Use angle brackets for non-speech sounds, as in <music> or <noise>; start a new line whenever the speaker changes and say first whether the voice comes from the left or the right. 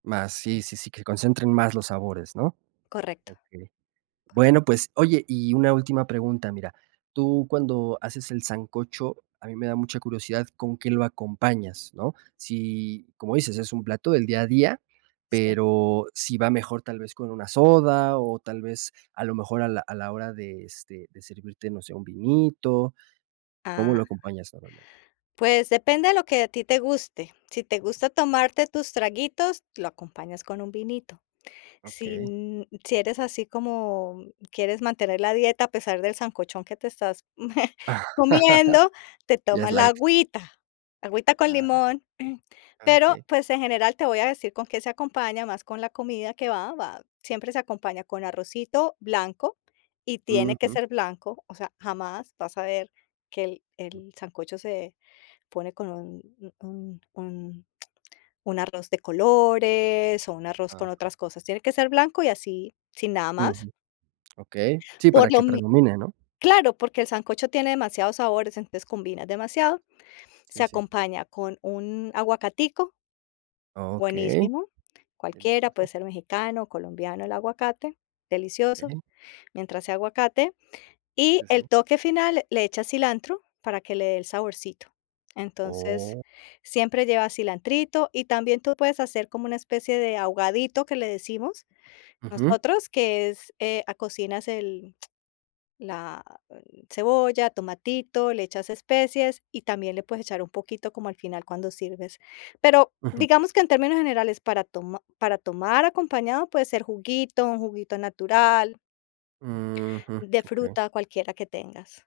right: Más, sí, sí, sí, que concentren más los sabores, ¿no?
left: Correcto. <unintelligible>
right: Okey. Bueno, pues, oye, y una última pregunta, mira. Tú cuando haces el sancocho, a mí me da mucha curiosidad con qué lo acompañas, ¿no? Si, como dices, es un plato del día a día,
left: Sí.
right: pero si va mejor tal vez con una soda o tal vez a lo mejor a la a la hora de, este, de servirte, no sé, un vinito, ¿cómo
left: Ah
right: lo acompañas normalmente?
left: pues depende de lo que a ti te guste. Si te gusta tomarte tus traguitos, lo acompañas con un vinito. Sí
right: Okey.
left: n sí eres así como, mm, quieres mantener la dieta, a pesar del sancochón que te estás <chuckles> comiendo,
right: <chuckles>
left: te
right: Ya es
left: tomas la
right: light.
left: agüita, agüita con
right: Ah,
left: limón. Pero,
right: okey.
left: pues, en general, te voy a decir con qué se acompaña, más con la comida que va va, siempre se acompaña con arrocito blanco y tiene que
right: Ujú.
left: ser blanco, o sea, jamás vas a ver que el
right: Mm.
left: el sancocho se pone con un un un arroz de colores o un arroz con
right: Ajá.
left: otras cosas. Tiene que ser blanco y así, sin nada más,
right: Ujú. Okey. Sí,
left: por
right: para
left: lo
right: que
left: mi
right: predomine, ¿no?
left: claro, porque el sancocho tiene demasiados sabores, entonces combinas demasiado. Se
right: Sí, sí.
left: acompaña con un aguacatico
right: Okey.
left: buenísimo, cualquiera, puede
right: Delicioso.
left: ser mexicano, colombiano el aguacate, delicioso,
right: Okey.
left: mientras sea aguacate. Y
right: Sí, sí.
left: el toque final, le echas cilantro para que le dé el saborcito. Entonces,
right: Oh.
left: siempre lleva cilantrito y también tú puedes hacer como una especie de ahogadito, que le decimos
right: Ujú.
left: nosotros, que es, eh, cocinas el la cebolla, tomatito, le echas especies, y también le puedes echar un poquito como al final cuando sirves. Pero
right: Ujú.
left: digamos que en términos generales para toma para tomar acompañado puede ser juguito, un juguito natural
right: Ujú.
left: de
right: Okey.
left: fruta, cualquiera que tengas.